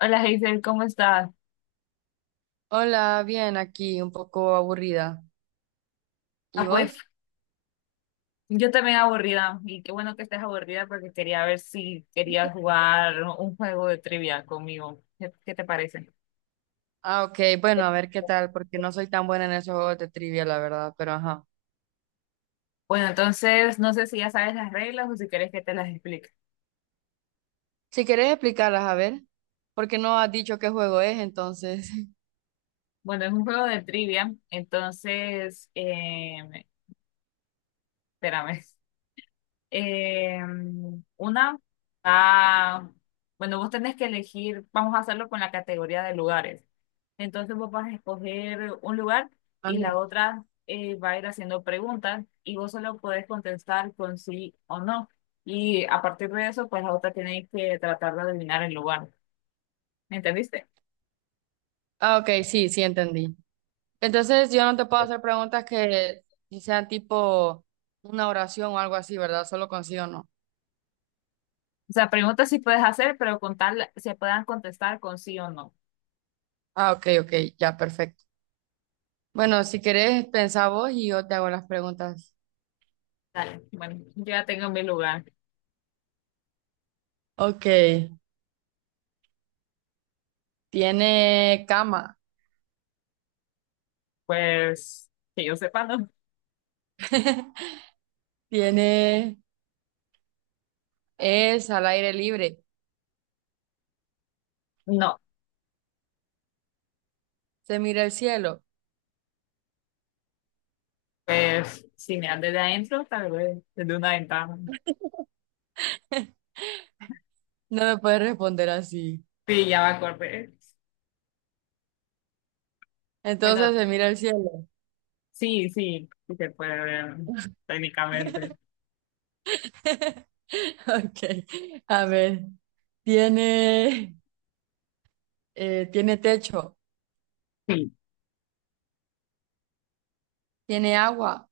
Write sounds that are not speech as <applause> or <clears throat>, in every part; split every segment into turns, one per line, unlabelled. Hola Hazel, ¿cómo estás?
Hola, bien, aquí un poco aburrida. ¿Y
Ah, pues
vos?
yo también aburrida y qué bueno que estés aburrida porque quería ver si querías jugar un juego de trivia conmigo. ¿Qué te parece?
Ok, bueno, a ver qué tal, porque no soy tan buena en esos juegos de trivia, la verdad, pero ajá.
Bueno, entonces no sé si ya sabes las reglas o si quieres que te las explique.
Si querés explicarlas, a ver, porque no has dicho qué juego es, entonces. <laughs>
Bueno, es un juego de trivia, entonces, espérame. Eh, una, ah, bueno, vos tenés que elegir, vamos a hacerlo con la categoría de lugares. Entonces vos vas a escoger un lugar y la
Ajá.
otra va a ir haciendo preguntas y vos solo podés contestar con sí o no. Y a partir de eso, pues la otra tiene que tratar de adivinar el lugar. ¿Me entendiste?
Ok, sí, sí, entendí. Entonces, yo no te puedo hacer preguntas que sean tipo una oración o algo así, ¿verdad? Solo con sí o no.
O sea, preguntas sí puedes hacer, pero con tal se puedan contestar con sí o no.
Ok, ok, ya, perfecto. Bueno, si querés, pensá vos y yo te hago las preguntas.
Dale. Bueno, yo ya tengo mi lugar.
Ok, ¿tiene cama?
Pues que yo sepa, ¿no?
¿Tiene Es al aire libre.
No.
Se mira el cielo.
Pues si miras desde adentro, tal vez desde una ventana.
<laughs> No me puedes responder así.
Sí, ya me acordé. Bueno,
Entonces se mira el cielo.
sí, sí, sí se puede ver técnicamente.
<laughs> Ok. A ver. Tiene, tiene techo.
Sí,
Tiene agua.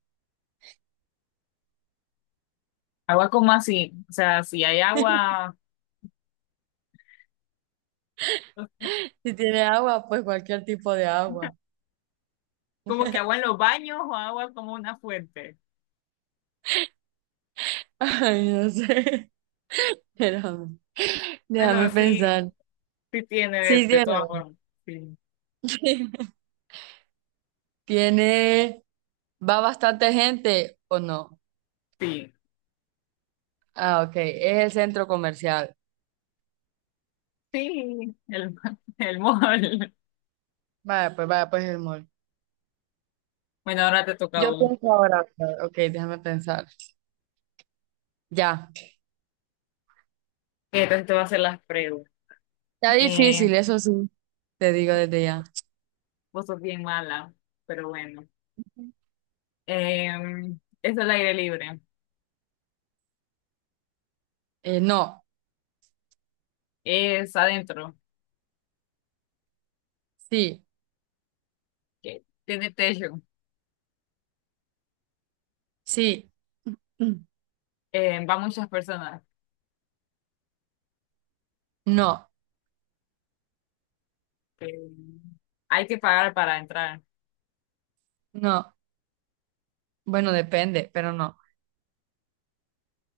agua como así, o sea, si hay agua,
Si tiene agua, pues cualquier tipo de agua.
como que agua en los baños o agua como una fuente.
<laughs> Ay, no sé. <laughs> Espérame.
Bueno,
Déjame
sí,
pensar.
sí tiene de,
Sí,
de
tiene
todas
agua.
formas. Sí,
<laughs> Tiene, va bastante gente o no.
sí,
Ok. Es el centro comercial.
sí, el mol.
Vaya, pues el mall.
Bueno, ahora te toca a
Yo
vos.
pienso ahora. Ok, déjame pensar. Ya.
Entonces te voy a hacer las preguntas.
Está
Eh,
difícil, eso sí. Te digo desde ya.
vos sos bien mala, pero bueno. Es al aire libre,
No,
es adentro,
sí,
que tiene techo,
sí, <clears throat> mm,
va muchas personas,
no,
em, hay que pagar para entrar.
no. Bueno, depende, pero no.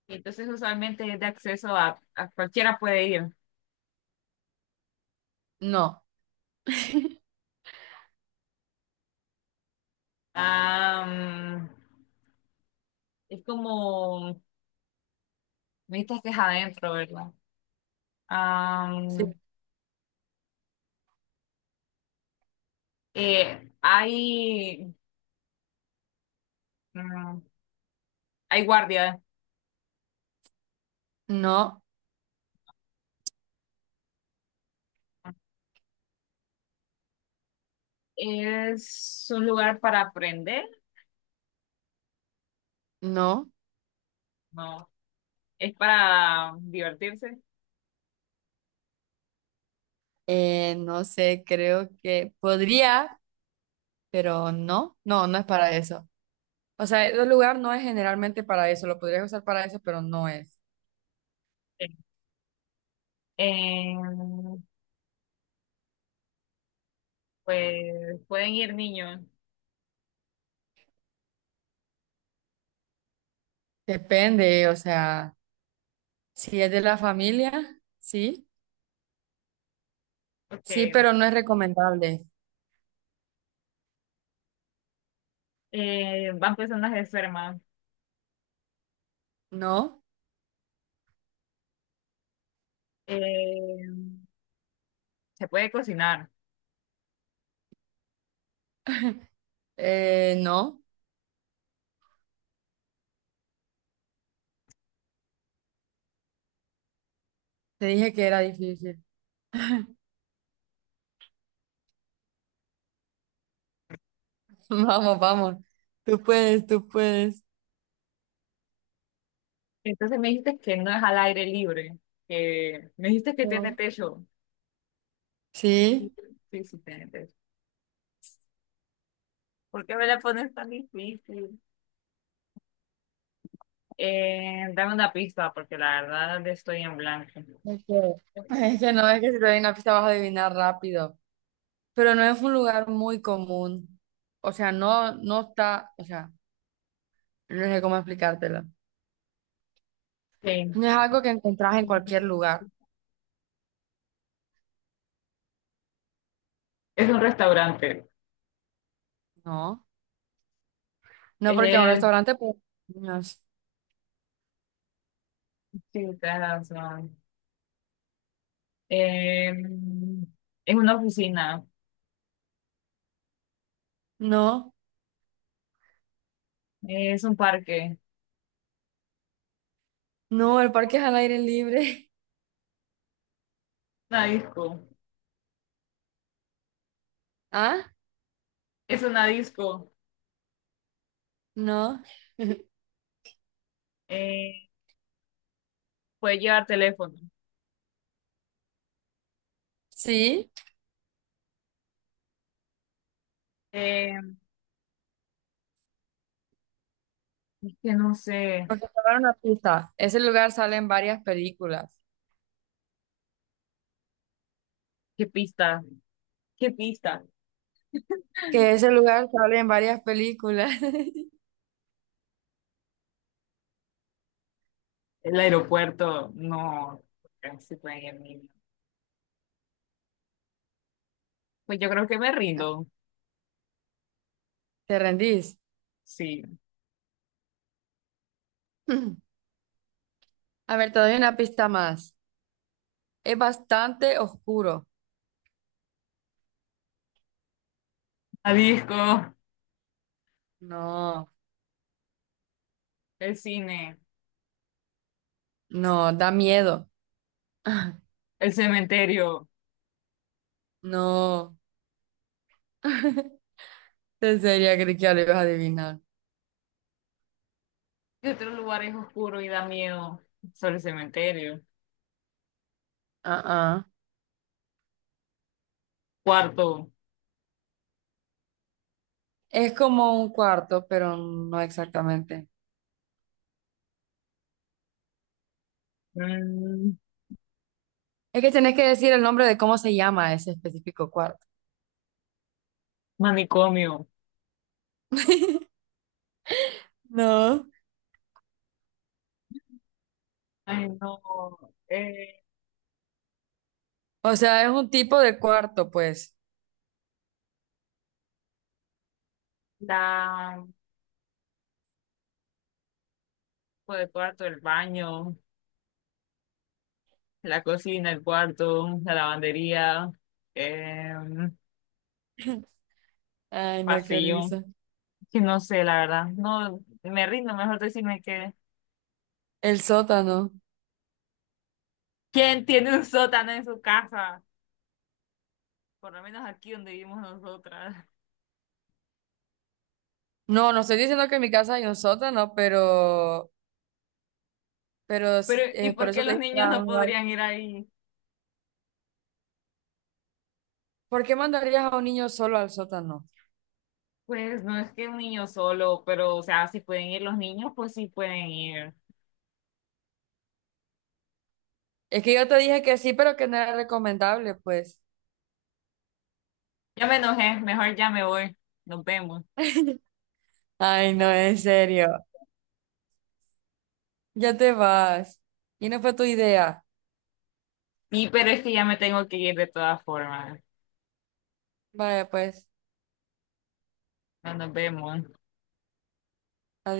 Y entonces usualmente es de acceso a cualquiera puede ir.
No,
Am, es como, viste que es adentro, ¿verdad?
sí,
Am, hay, mm, hay guardia.
no,
¿Es un lugar para aprender?
no.
No, es para divertirse.
No sé, creo que podría, pero no, no, no es para eso. O sea, el lugar no es generalmente para eso, lo podrías usar para eso, pero no es.
eh pues pueden ir niños,
Depende, o sea, si es de la familia, sí. Sí,
porque
pero no es recomendable.
van personas enfermas.
No,
eh se puede cocinar.
no. Te dije que era difícil. <laughs> Vamos, vamos. Tú puedes, tú puedes.
Entonces me dijiste que no es al aire libre, que me dijiste que tiene
No.
techo. Sí,
Sí.
sí, sí tiene techo. ¿Por qué me la pones tan difícil? Dame una pista, porque la verdad estoy en blanco.
Es que, es que no, es que si te doy una pista vas a adivinar rápido. Pero no es un lugar muy común. O sea, no, no está, o sea, no sé cómo explicártelo.
Sí.
No es algo que encontrás en cualquier lugar.
Es un restaurante.
No. No porque a un
Eh,
restaurante, pues, no,
sí, tienes razón. Eh, es una oficina.
no,
Es un parque,
no, el parque es al aire libre.
una disco,
<laughs> ¿Ah?
es una disco.
No.
Eh, puedes llevar teléfono.
Sí.
Eh, es que no sé
Porque te voy una pista. Ese lugar sale en varias películas.
qué pista, qué pista.
Que ese lugar sale en varias películas.
El aeropuerto, no, se puede ir niño. Pues yo creo que me rindo.
<laughs> ¿Te rendís?
Sí,
<clears throat> A ver, te doy una pista más. Es bastante oscuro.
la disco,
No,
el cine,
no, da miedo. <laughs>
el cementerio.
No. <laughs> En serio, creí que ya lo ibas a adivinar.
¿Qué otro lugar es oscuro y da miedo? Solo el cementerio.
Ah, ah.
Cuarto,
Es como un cuarto, pero no exactamente.
mm,
Es que tenés que decir el nombre de cómo se llama ese específico cuarto.
manicomio.
No.
Ay, no. Eh,
O sea, es un tipo de cuarto, pues.
la pues el cuarto, el baño, la cocina, el cuarto, la lavandería, em,
Ay, no, qué
pasillo.
risa.
Que no sé, la verdad. No, me rindo, mejor decirme que.
El sótano.
¿Quién tiene un sótano en su casa? Por lo menos aquí donde vivimos nosotras.
No, no estoy diciendo que en mi casa hay un sótano, pero
Pero, ¿y
por
por qué
eso te
los
dije que
niños
era
no
un lugar.
podrían ir ahí?
¿Por qué mandarías a un niño solo al sótano?
Pues no es que un niño solo, pero, o sea, si pueden ir los niños, pues sí pueden ir.
Es que yo te dije que sí, pero que no era recomendable, pues.
Ya me enojé, mejor ya me voy. Nos vemos.
<laughs> Ay, no, en serio. Ya te vas. Y no fue tu idea.
Sí, pero es que ya me tengo que ir de todas formas.
Vaya, pues.
No nos vemos.
Adiós.